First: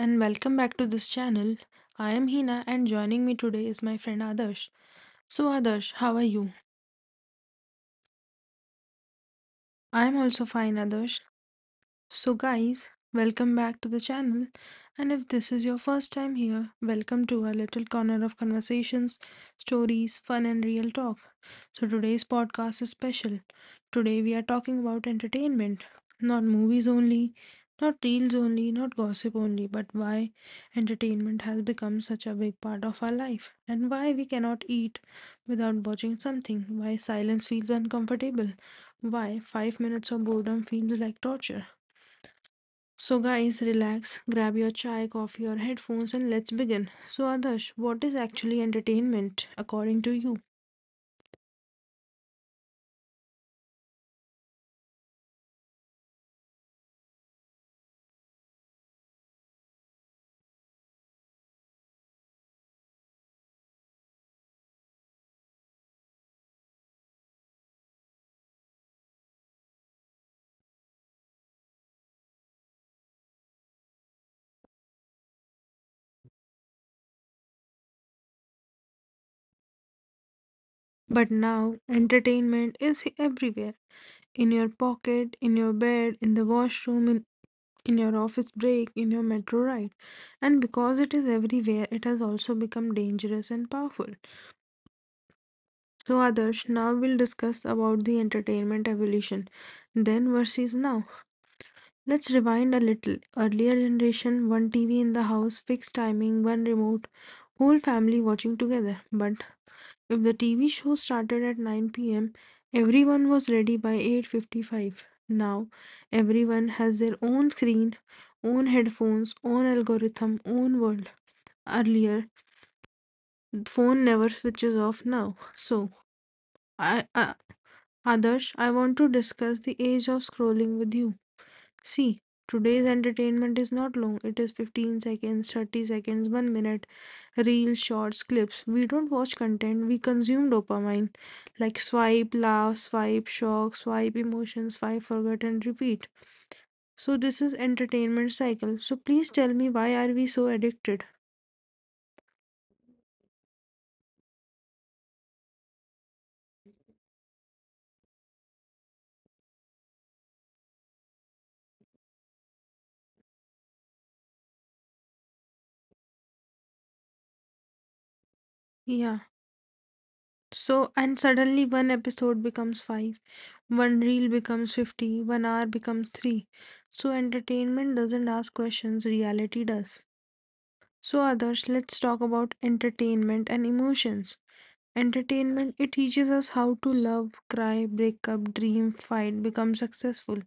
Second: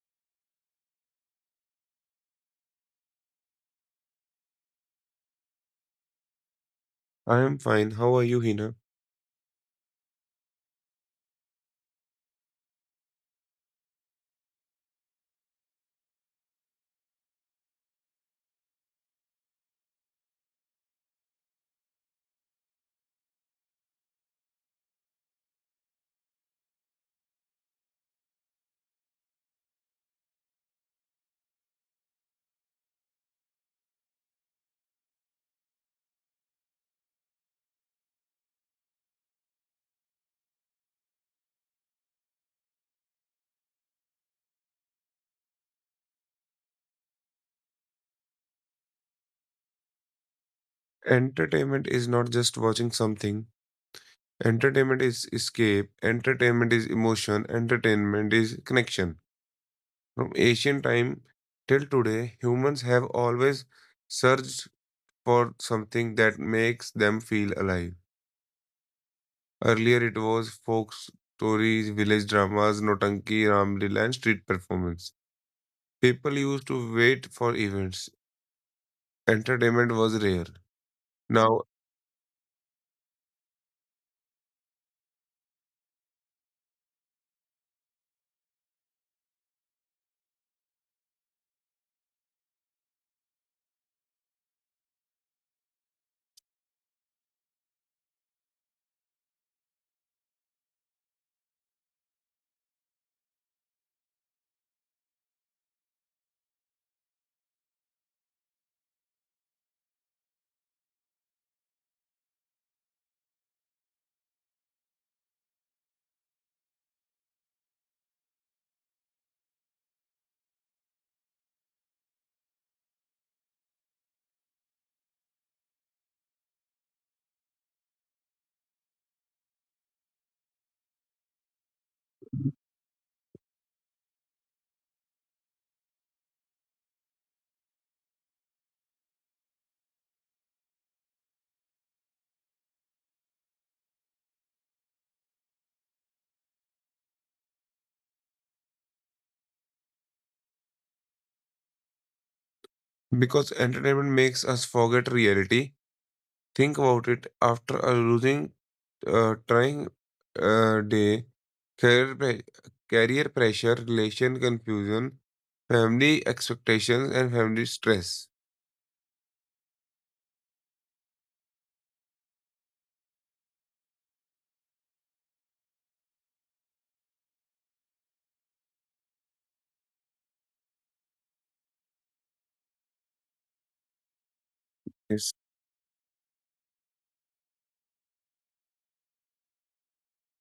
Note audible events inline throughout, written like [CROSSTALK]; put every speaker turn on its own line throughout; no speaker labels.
and welcome back to this channel. I am Hina and joining me today is my friend Adarsh. So Adarsh, how are you?
I am fine. How are you, Hina?
I am also fine Adarsh. So, guys, welcome back to the channel. And if this is your first time here, welcome to our little corner of conversations, stories, fun, and real talk. So, today's podcast is special. Today, we are talking about entertainment, not movies only, not reels only, not gossip only, but why entertainment has become such a big part of our life, and why we cannot eat without watching something, why silence feels uncomfortable, why 5 minutes of boredom feels like torture. So, guys, relax, grab your chai, coffee, or headphones, and let's begin. So, Adarsh, what is actually entertainment according to you?
Entertainment is not just watching something. Entertainment is escape. Entertainment is emotion. Entertainment is connection. From ancient time till today, humans have always searched for something that makes them feel alive. Earlier, it was folk stories, village dramas, Notanki, Ramlila, and street performance. People used to wait for events. Entertainment was rare.
But
Now.
now, entertainment is everywhere, in your pocket, in your bed, in the washroom, in your office break, in your metro ride. And because it is everywhere, it has also become dangerous and powerful. So, Adarsh, now we'll discuss about the entertainment evolution, then versus now. Let's rewind a little. Earlier generation, one TV in the house, fixed timing, one remote, whole family watching together. But if the TV show started at 9 p.m., everyone was ready by 8:55. Now, everyone has their own screen, own headphones, own algorithm, own world. Earlier, the phone never switches off now. So, I, uh, Adarsh, I want to discuss the age of scrolling with you. See, today's entertainment is not long. It is 15 seconds, 30 seconds, 1 minute, reels, shorts, clips. We don't watch content, we consume dopamine. Like swipe, laugh, swipe, shock, swipe, emotion, swipe, forget, and repeat. So this is entertainment cycle. So please tell me why are we so addicted?
Because entertainment makes us forget reality. Think about it after a losing, trying day, career, career pressure, relation confusion, family expectations, and family stress.
Yeah. So and suddenly one episode becomes five, one reel becomes 50, 1 hour becomes three. So entertainment doesn't ask questions, reality does. So, others, let's talk about entertainment and emotions.
Yes.
Entertainment, it teaches us how to love, cry, break up, dream, fight, become successful.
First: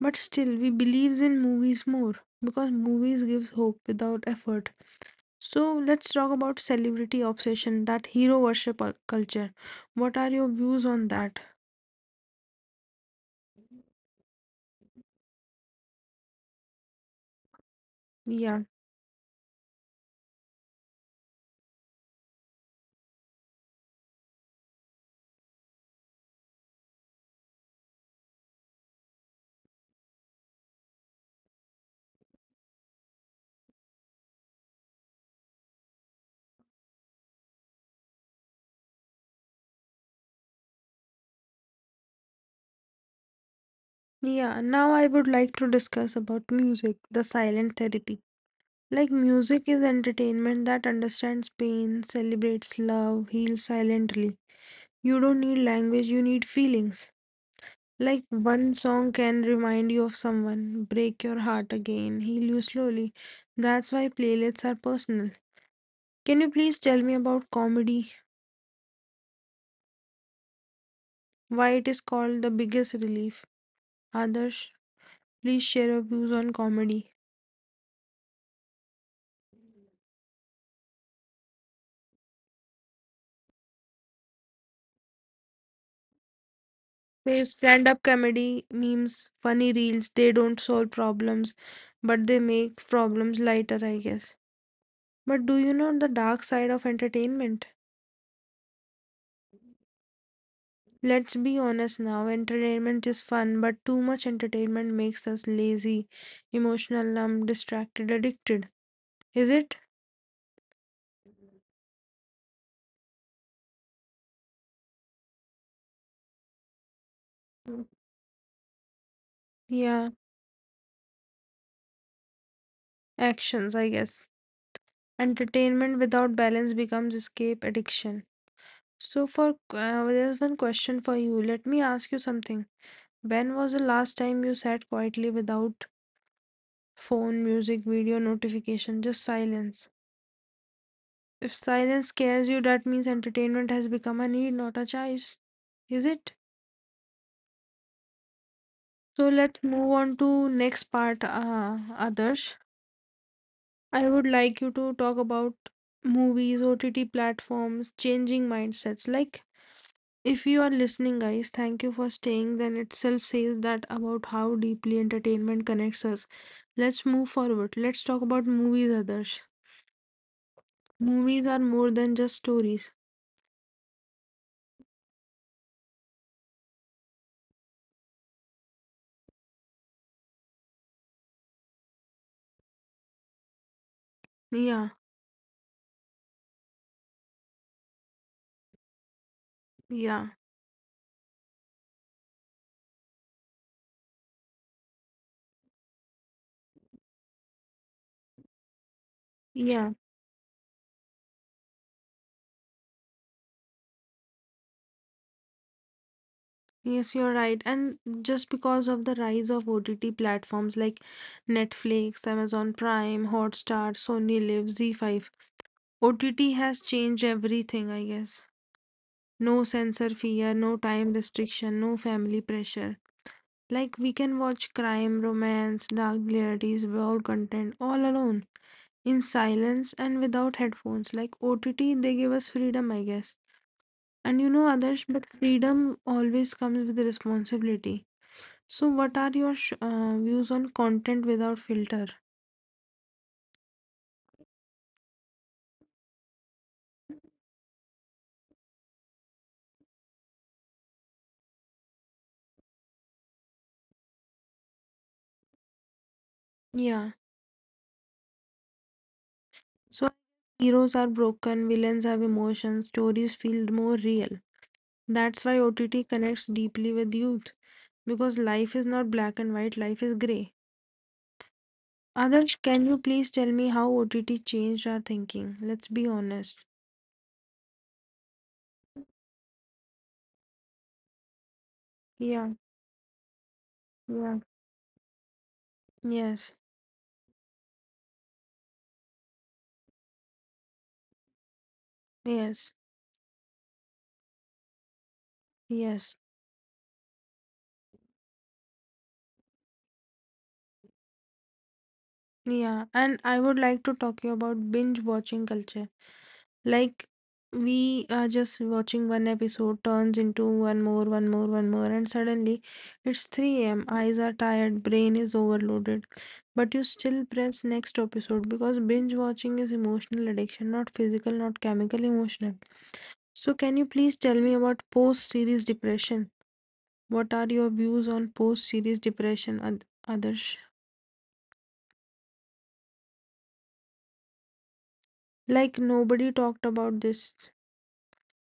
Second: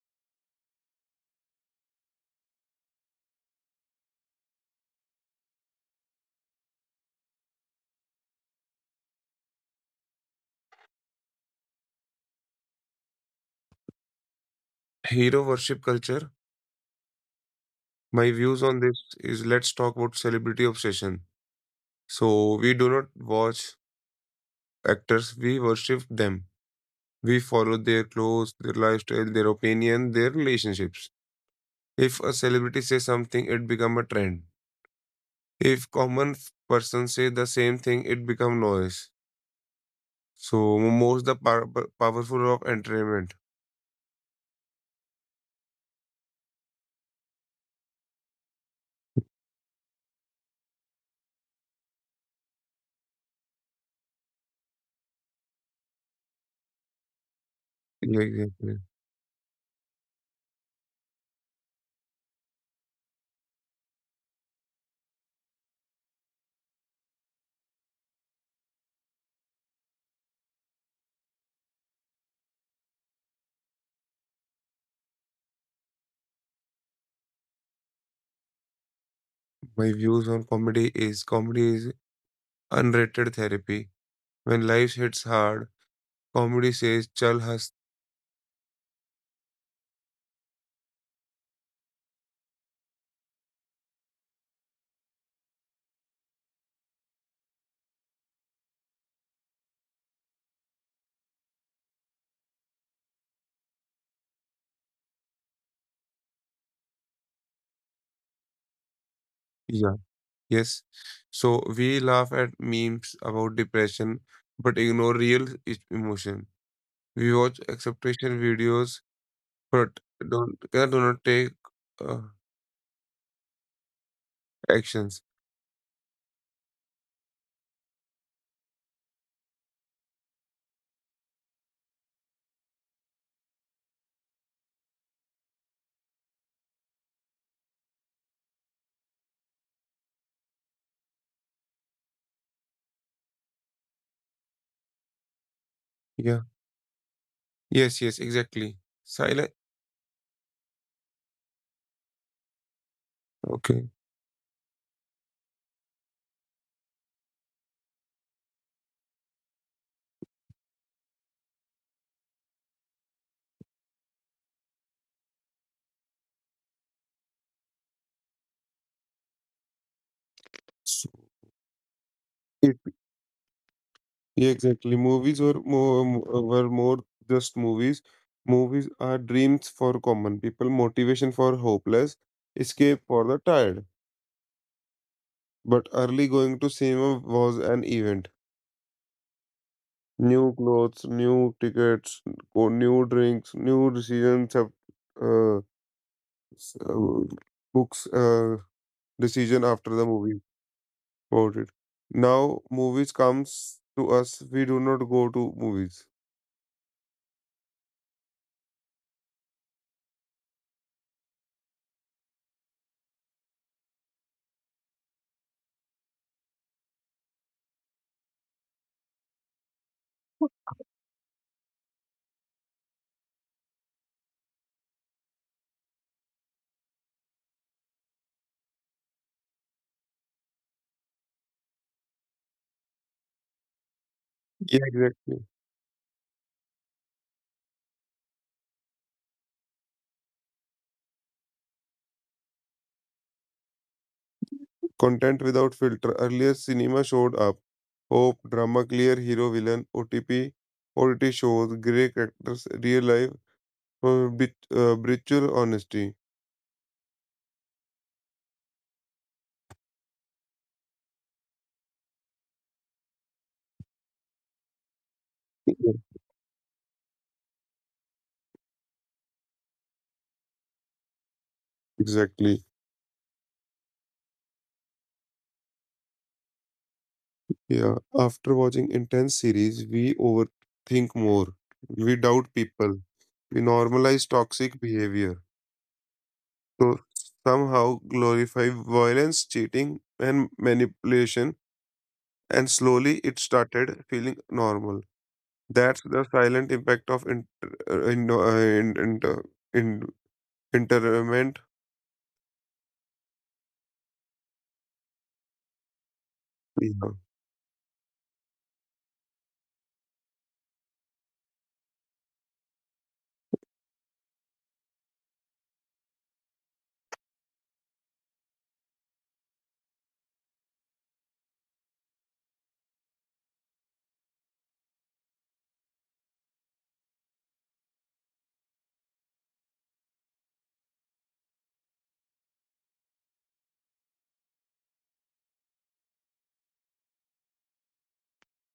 But still, we believes in movies more because movies gives hope without effort. So, let's talk about celebrity obsession, that hero worship culture. What are your views on that?
Hero worship culture. My
Yeah.
views on this is let's talk about celebrity obsession. So, we do not watch actors, we worship them. We follow their clothes, their lifestyle, their opinion, their relationships. If a celebrity say something, it become a trend. If common person say the same thing, it become noise. So most the power, powerful of entertainment.
Yeah, now I would like to discuss about music, the silent therapy. Like music is entertainment that understands pain, celebrates love, heals silently. You don't need language, you need feelings. Like one
Exactly.
song can remind you of someone, break your heart again, heal you slowly. That's why playlists are personal. Can you please tell me about comedy? Why it is called the biggest relief? Adarsh, please share your views on comedy.
My views on comedy is unrated therapy. When life hits hard, comedy says chal has
Stand up comedy memes, funny reels, they don't solve problems, but they make problems lighter, I guess. But do you know the dark side of entertainment? Let's be honest now, entertainment is fun, but too much entertainment makes us lazy, emotional, numb, distracted, addicted. Is it?
yeah. Yes. So we laugh at memes about depression, but ignore real emotion. We watch
Mm.
acceptation videos, but
Yeah,
don't do not take uh,
actions, I guess.
actions.
Entertainment without balance becomes escape addiction. So, for there's one question for you. Let me ask you something. When was the last time you sat quietly without phone, music, video, notification, just silence? If silence scares you, that means entertainment has become a need, not a choice. Is it?
Yeah. Yes, yes, exactly.
So
Silent.
let's move on to next part, Adarsh.
Okay.
I would like you to talk about movies, OTT platforms, changing mindsets. Like, if you are listening, guys, thank you for staying. Then itself says that about how deeply entertainment connects us. Let's move forward. Let's talk about movies, Adarsh.
So
Movies are more than just
it,
stories.
yeah, exactly. Movies were more just movies. Movies are dreams for common people, motivation for hopeless, escape for the tired.
Yeah,
But early going to cinema was an event.
yeah,
New clothes, new tickets, or new drinks, new decisions of uh, s- uh, books decision after
yeah.
the movie. About it. Now movies comes to us. We do not go to movies.
Yes, you're right. And just because of the rise of OTT platforms like Netflix, Amazon Prime, Hotstar, Sony Live, Z5, OTT has changed everything, I guess. No censor fear, no time restriction, no family pressure. Like we can watch crime, romance, dark realities, world content all alone in silence and without headphones. Like OTT, they give us freedom, I guess. And you know,
Yeah,
others, but
exactly.
freedom always comes with responsibility. So, what are your views on content without filter?
Content without filter. Earlier cinema showed up. Hope, drama, clear, hero, villain, OTP, OTT shows, grey characters, real life, brutal honesty.
Yeah. So, heroes are broken, villains have emotions, stories feel more real. That's why
Yeah.
OTT connects deeply with youth because life is not black and white, life is gray.
Exactly.
Others, can you please tell me how OTT changed our thinking? Let's be honest.
Yeah. After watching intense series, we overthink more. We doubt
Yeah,
people. We normalize
yeah.
toxic behavior,
Yes,
to somehow glorify violence, cheating, and manipulation, and
yes,
slowly it started feeling normal. That's the
yes.
silent impact of in, interment.
Yeah, and I would like to talk you about binge watching culture.
Yeah.
Like we are just watching one episode turns into one more, one more, one more, and suddenly it's 3 a.m. Eyes are tired, brain is overloaded, but you still press next episode because binge watching is emotional addiction, not physical, not chemical, emotional. So, can you please tell me about post series depression? What are your views on post series depression, Adarsh? Like, nobody talked about this.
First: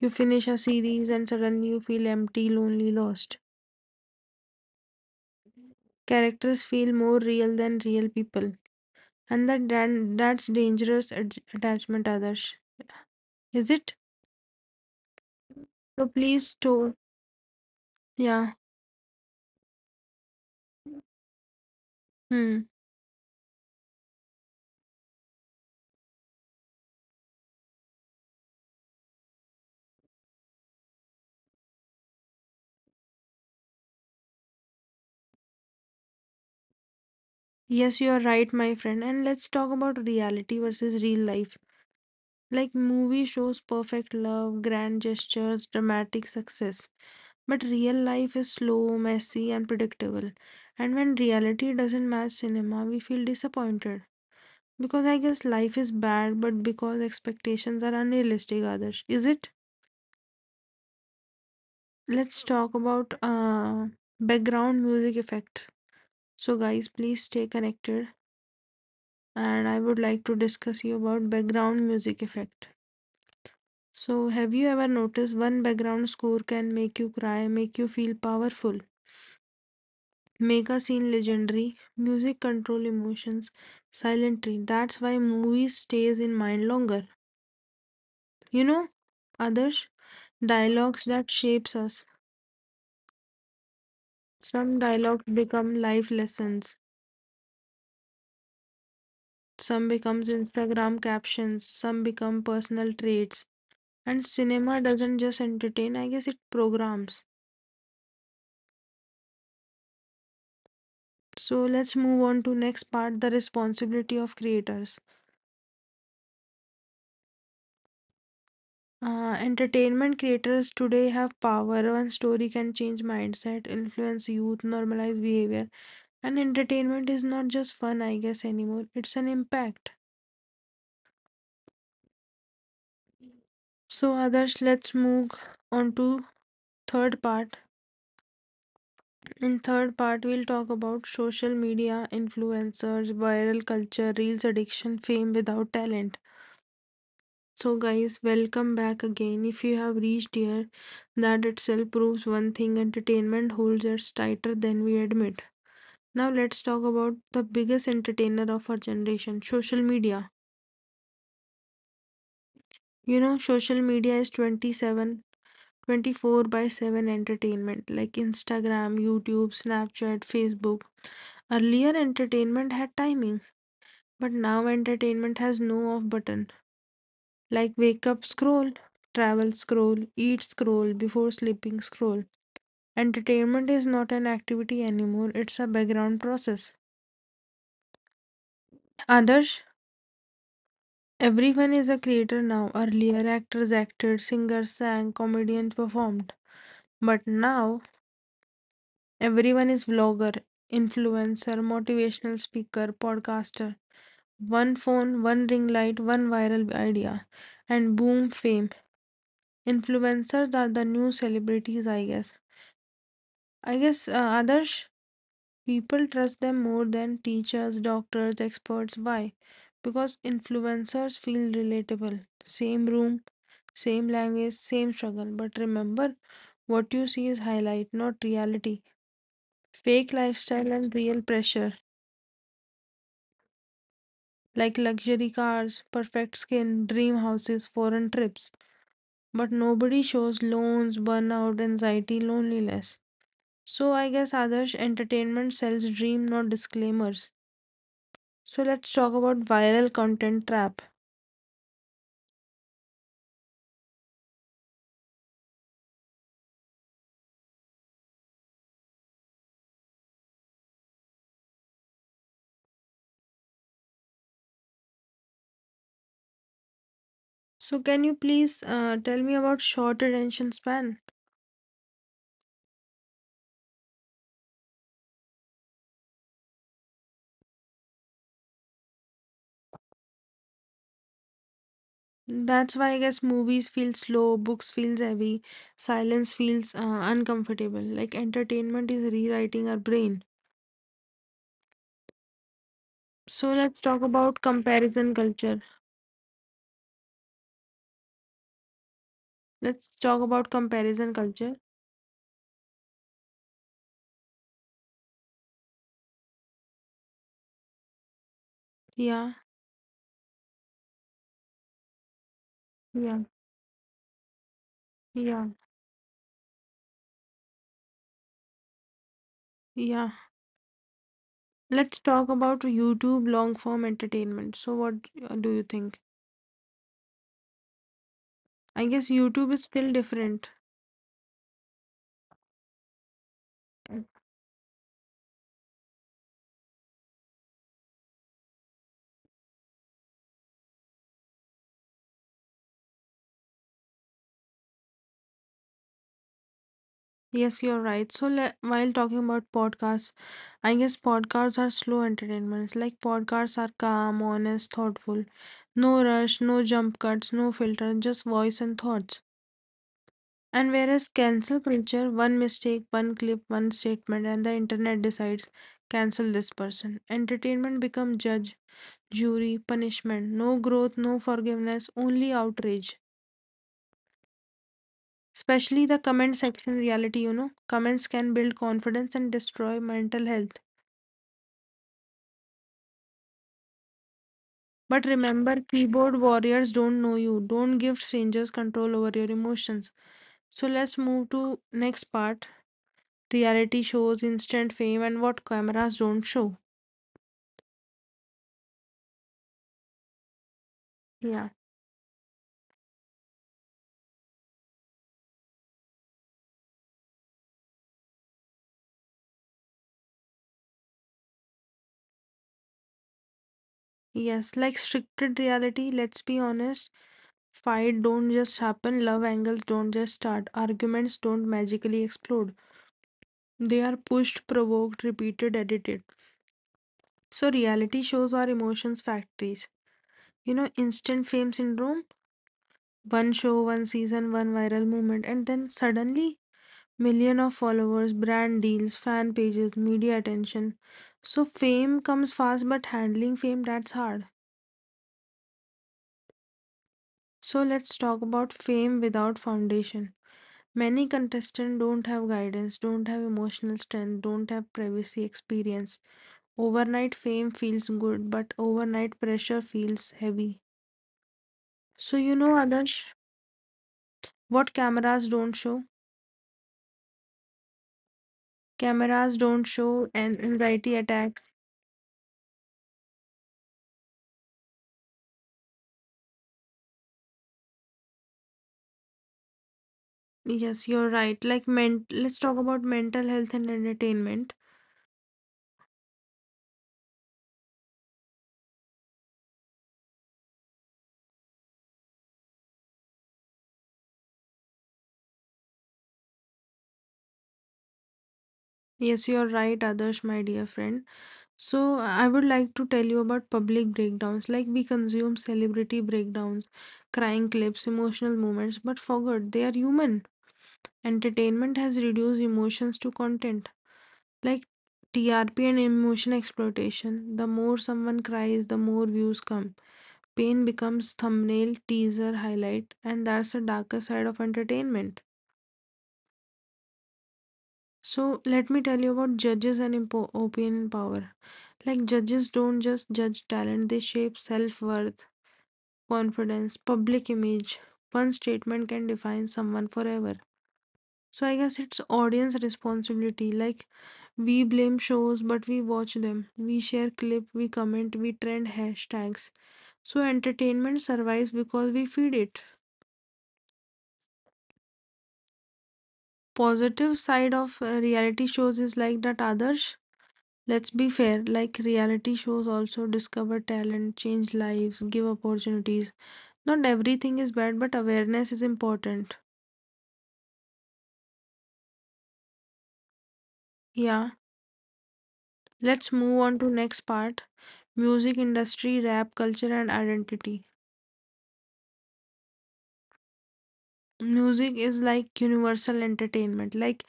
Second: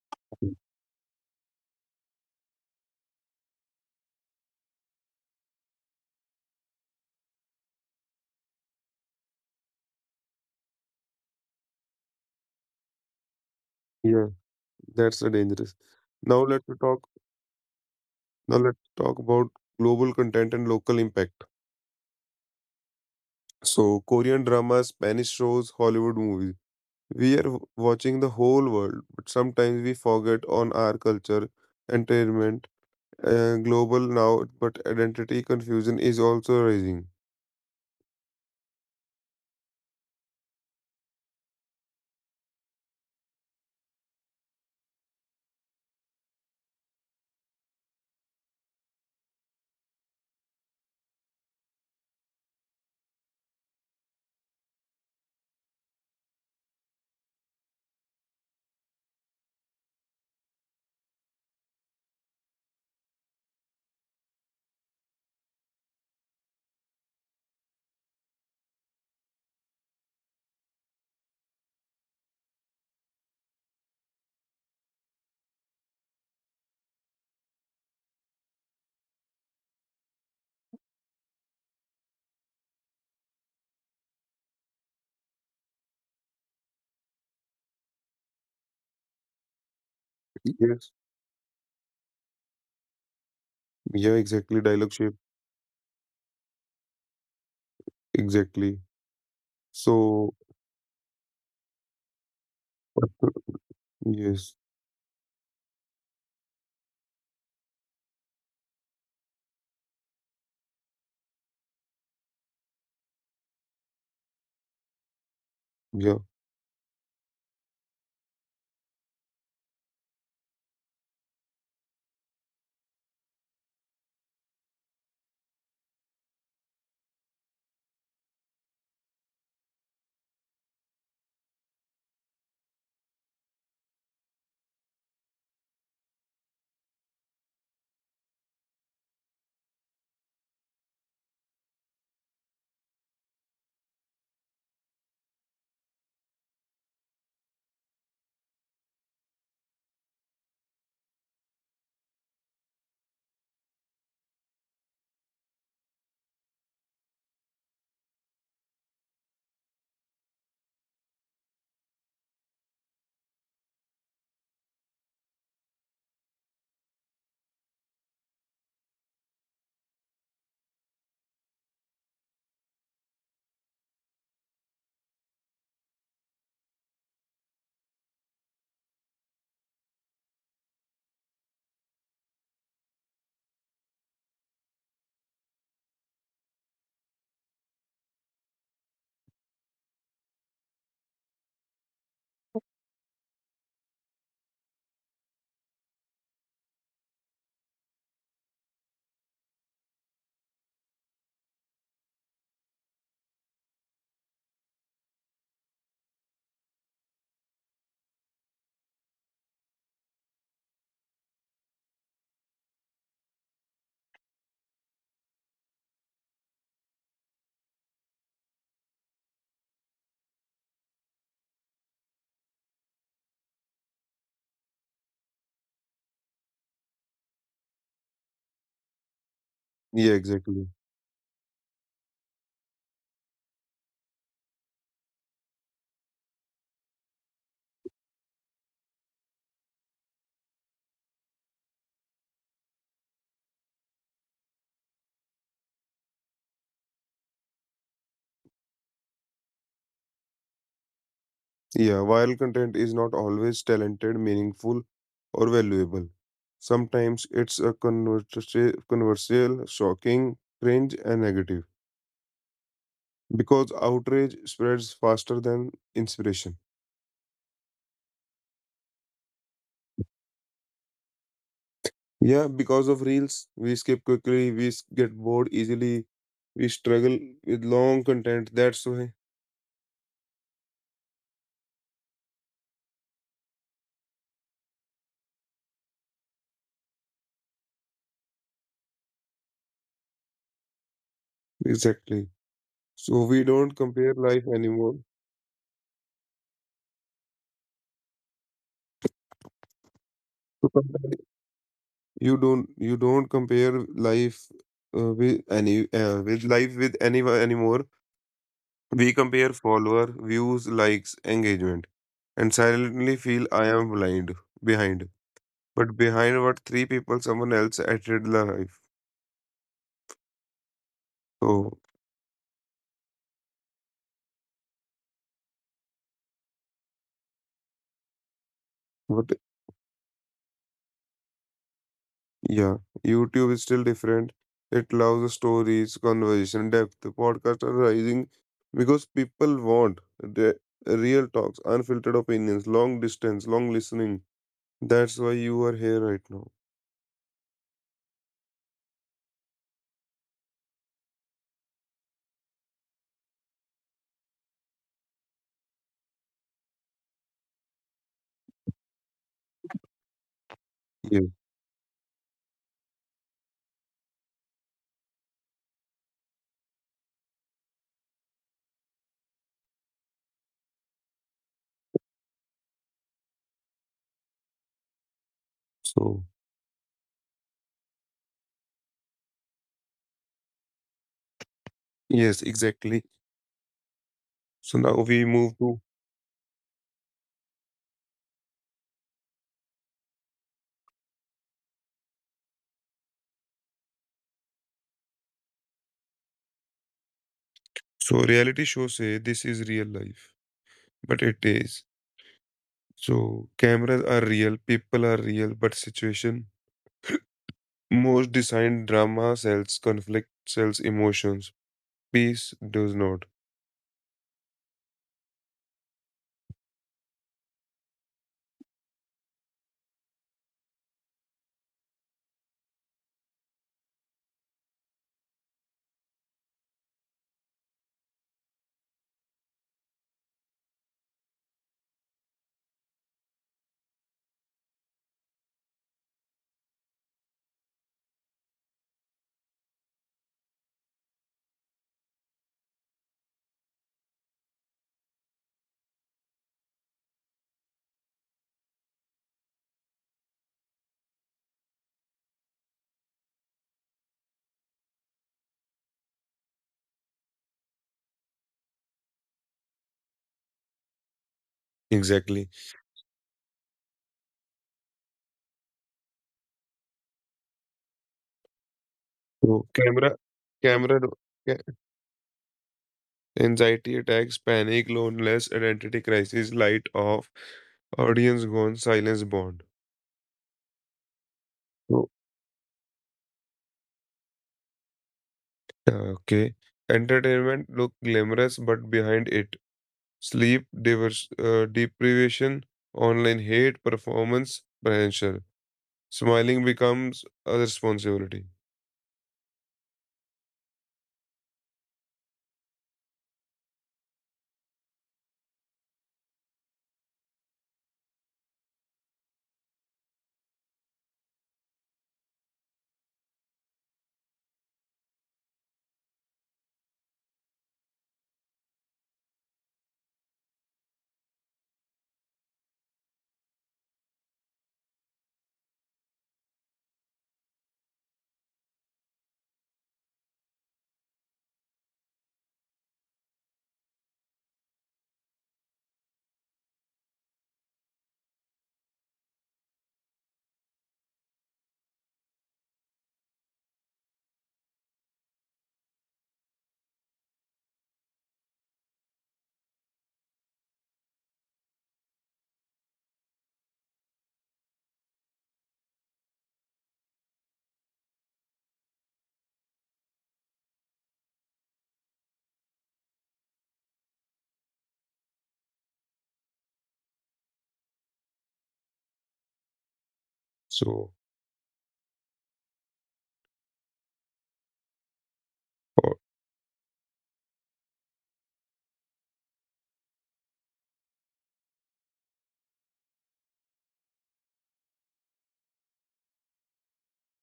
You finish a series and suddenly you feel empty, lonely, lost. Characters feel more real than real people, and that's dangerous attachment. Others, is it?
Yeah, that's the dangerous.
So
Now
please,
let's
to
talk.
Yeah,
Now let's talk about global content and local impact.
hmm,
So Korean dramas, Spanish shows, Hollywood movies. We are watching the whole world, but sometimes we forget on our culture, entertainment global now, but identity confusion is also rising.
yes, you are right, my friend. And let's talk about reality versus real life. Like movie shows perfect love, grand gestures, dramatic success. But real life is slow, messy, and predictable. And when reality doesn't match cinema, we feel disappointed. Because I guess life is bad, but because expectations are unrealistic, Adarsh. Is it? Let's talk about background music effect. So, guys, please stay connected. And I would like to discuss you about background music effect. So, have you ever noticed one background score can make you cry, make you feel powerful, make a scene legendary? Music control emotions silently. That's why movies stays in mind longer. You know, others,
Yes.
dialogues that shapes us.
Yeah, exactly.
Some
Dialogue shape.
dialogues become life lessons,
Exactly.
some
So,
becomes Instagram captions, some become personal traits. And
yes.
cinema doesn't just entertain, I guess it programs. So let's move on to next part, the responsibility of creators.
Yeah.
Entertainment creators today have power. One story can change mindset, influence youth, normalize behavior. And entertainment is not just fun, I guess, anymore. It's an impact. So others, let's move on to third part. In third part, we'll talk about social media, influencers, viral culture, reels addiction, fame without talent. So guys, welcome back again. If you have reached here, that itself proves one thing: entertainment holds us tighter than we admit. Now let's talk about the biggest entertainer of our generation, social media. You know, social media is 24/7 entertainment like Instagram, YouTube, Snapchat, Facebook. Earlier, entertainment had timing. But now entertainment has no off button. Like wake up, scroll, travel, scroll, eat, scroll, before sleeping, scroll. Entertainment is not an activity anymore, it's a background process. Others, everyone is a creator now. Earlier, actors acted, singers sang, comedians performed. But now, everyone is vlogger, influencer, motivational speaker, podcaster. One phone, one ring light, one viral idea, and boom, fame. Influencers are the new celebrities, I guess. I guess, Adarsh, people trust them more than teachers, doctors, experts. Why? Because influencers feel relatable. Same room, same language, same struggle. But remember, what you see is highlight, not reality.
Yeah,
Fake
exactly.
lifestyle and real pressure, like luxury cars, perfect skin, dream houses, foreign trips. But nobody shows loans, burnout, anxiety, loneliness. So I guess Adarsh, entertainment sells dream, not disclaimers. So let's talk about viral content trap.
Yeah, viral content is not always talented, meaningful, or valuable. Sometimes it's a controversial, shocking, cringe, and negative because outrage spreads faster than inspiration.
So can you please tell me about short attention span?
Yeah, because of reels, we skip quickly, we get bored easily. We struggle with long content. That's why.
That's why I guess movies feel slow, books feels heavy, silence feels uncomfortable. Like entertainment is rewriting our brain.
Exactly. So we
So
don't
let's
compare
talk
life
about
anymore.
comparison culture. Let's talk about
To compare-
comparison culture.
you don't compare life uh, with any with life with anyone anymore. We
Yeah,
compare follower, views, likes, engagement, and silently
yeah,
feel I am blind behind.
yeah,
But behind what three people someone else added life.
yeah.
So
Let's talk about YouTube long form entertainment. So, what do you think? I guess
what.
YouTube is still different.
Yeah, YouTube is still
Mm.
different. It loves stories, conversation, depth. Podcasts are rising because people want the real talks, unfiltered opinions, long distance, long listening. That's why you are here right now.
Yes, you're right. So, while talking about podcasts, I guess podcasts are slow entertainments. Like podcasts are calm, honest, thoughtful. No rush, no jump cuts, no filter, just voice and thoughts. And
Yeah.
whereas cancel culture, one mistake, one clip, one statement, and the internet decides cancel this person. Entertainment become judge, jury, punishment. No growth, no forgiveness, only outrage. Especially the
So
comment section reality, you know. Comments can build confidence and destroy mental health.
yes, exactly. So now we
But
move to.
remember, keyboard warriors don't know you. Don't give strangers control over your emotions. So let's move to next part. Reality shows, instant fame, and what cameras don't show.
So reality shows say this is real life, but it
Yeah.
is. So cameras are real, people are real, but situation most designed drama sells conflict, sells emotions. Peace does not.
Yes, like stricted reality, let's be honest. Fight don't just happen, love angles don't just start, arguments don't magically explode. They are pushed, provoked, repeated, edited. So, reality shows are emotions factories. You know, instant fame syndrome, one show, one season, one viral moment, and then suddenly million of followers, brand deals, fan pages, media attention. So, fame comes fast, but handling fame, that's hard. So, let's talk about fame without foundation. Many contestants don't have guidance, don't have emotional strength, don't have privacy experience. Overnight fame feels good, but overnight pressure feels heavy. So,
Exactly.
Adarsh, what cameras don't show? Cameras
So
don't show and
camera, do-
anxiety
ca-
attacks.
anxiety attacks, panic, loneliness, identity crisis, light off, audience gone, silence bond.
Yes, you're right. Like
So,
men, let's talk about mental health and entertainment.
yeah, okay. Entertainment look glamorous, but behind it, sleep deprivation, online hate, performance pressure. Smiling becomes a responsibility.
Yes, you're right, Adarsh, my dear friend. So I would like to tell you about public breakdowns. Like we consume celebrity breakdowns, crying clips, emotional moments, but forgot they are human. Entertainment has reduced emotions to content. Like TRP and emotion exploitation. The more someone cries, the more views come. Pain becomes thumbnail, teaser, highlight, and that's the darker side of entertainment. So, let me tell you about judges and opinion power. Like, judges don't just judge talent, they shape self worth, confidence, public image. One statement can define someone forever. So, I guess it's audience responsibility. Like, we blame shows, but we watch them. We share clip, we comment, we trend hashtags. So, entertainment survives because we feed it. Positive side of reality shows is like that others, let's be fair, like reality shows also discover talent, change lives, give opportunities. Not everything is bad, but awareness is important.
So,
Yeah,
uh,
let's move on to next part. Music industry, rap culture, and identity. Music is like universal entertainment. Like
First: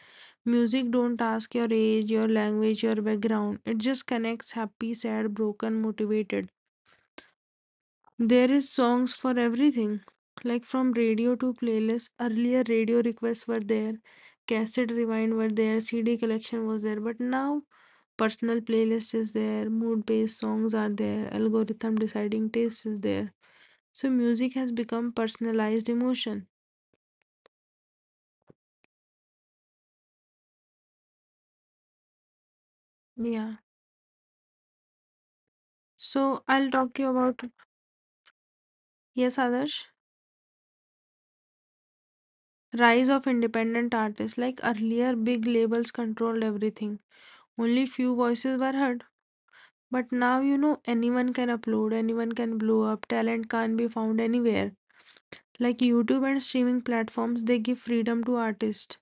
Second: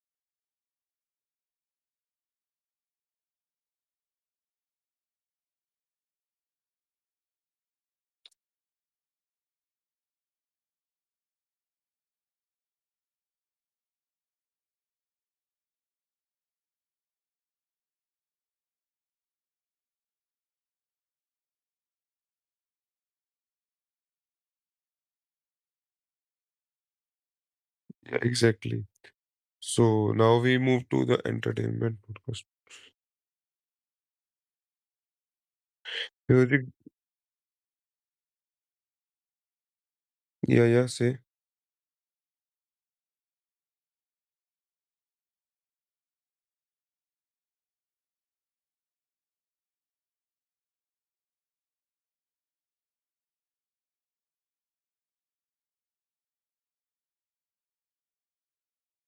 music don't ask your age, your language, your background, it just connects happy, sad, broken, motivated. There is songs for everything, like from radio to playlist. Earlier radio requests were there, cassette rewind were there, CD collection was there, but now personal playlist is there, mood based songs are there, algorithm deciding taste is there. So music has become personalized emotion.
yeah, exactly. So now we move to the entertainment podcast.
Yeah. So
Music.
I'll talk to you about yes, Adarsh.
Yeah, yeah, say.
Rise of independent artists. Like earlier, big labels controlled everything. Only few voices were heard. But now, anyone can upload, anyone can blow up, talent can't be found anywhere. Like YouTube and streaming platforms, they give freedom to artists.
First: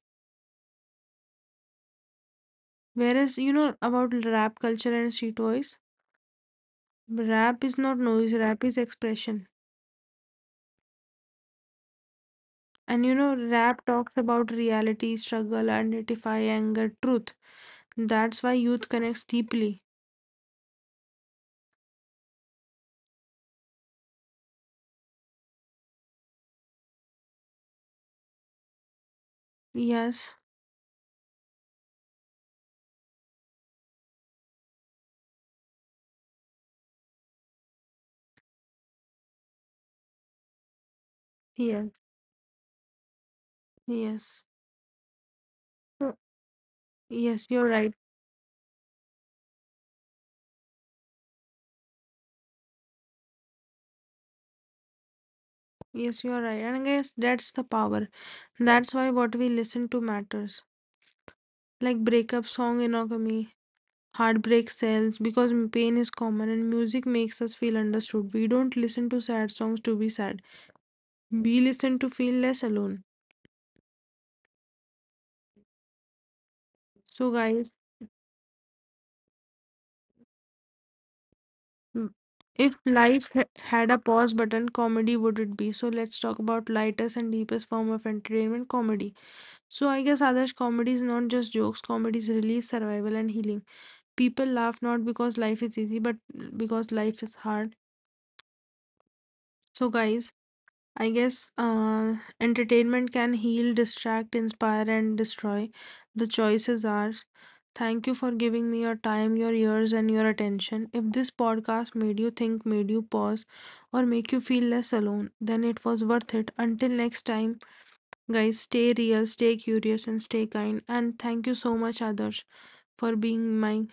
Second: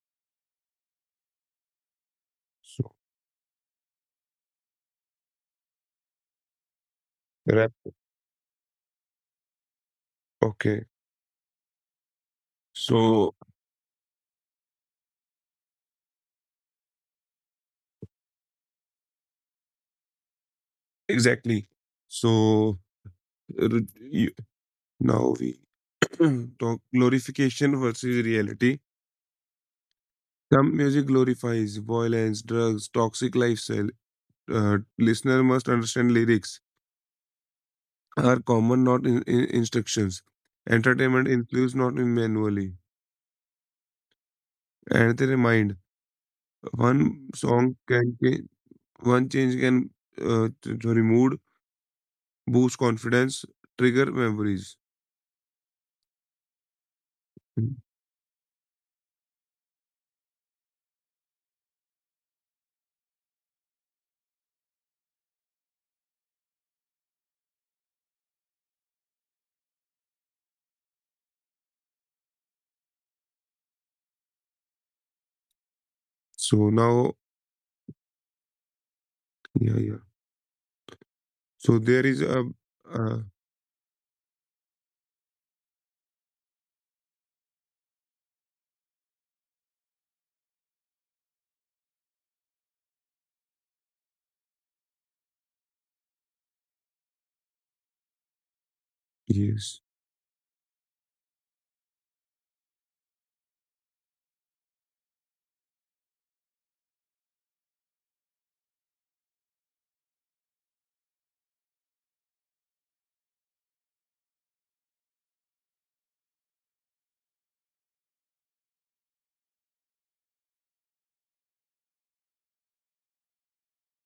So,
Whereas, about rap culture and street voice, rap
rap.
is not noise, rap is expression.
Okay.
And
So,
rap talks about reality, struggle, identify, anger, truth. That's why youth connects deeply.
exactly. So, r- you, now we [CLEARS THROAT] talk glorification versus reality.
Yes,
Some music glorifies violence, drugs, toxic lifestyle. Listener must understand lyrics are common, not in instructions. Entertainment influence, not
yes,
in manually.
yes.
And they remind
So-
one
yes,
song
you're right.
can change, one change can sorry, mood, boost confidence, trigger memories.
Yes, you're right. And I guess that's the
Hmm.
power. That's why what we listen to matters. Like breakup song monogamy, heartbreak sells because pain is common and music makes us feel understood. We don't listen to sad songs to be sad. We listen to feel less alone.
So now,
So guys,
yeah, yeah. So there
mm,
is
if
uh,
life had a pause button, comedy would it be? So let's talk about lightest and deepest form of entertainment, comedy. So I guess Adarsh, comedy is not just jokes, comedy is relief, survival and healing. People laugh not because life is easy, but because life is hard.
yes.
So guys, I guess entertainment can heal, distract, inspire, and destroy. The choice is ours. Thank you for giving me your time, your ears, and your attention. If this podcast made you think, made you pause, or make you feel less alone, then it was worth it. Until next time, guys, stay real, stay curious, and stay kind. And thank you so much, Adarsh, for being my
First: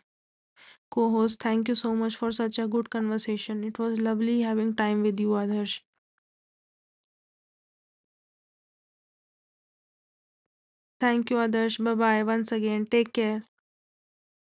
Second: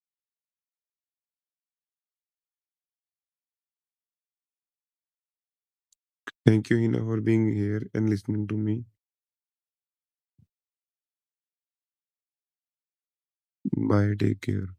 co host. Thank you so much for such a good conversation. It was lovely having time with you, Adarsh.
Thank you, Hina, for being here and listening to me.
Thank you, Adarsh. Bye bye once again. Take care.
Bye. Take care.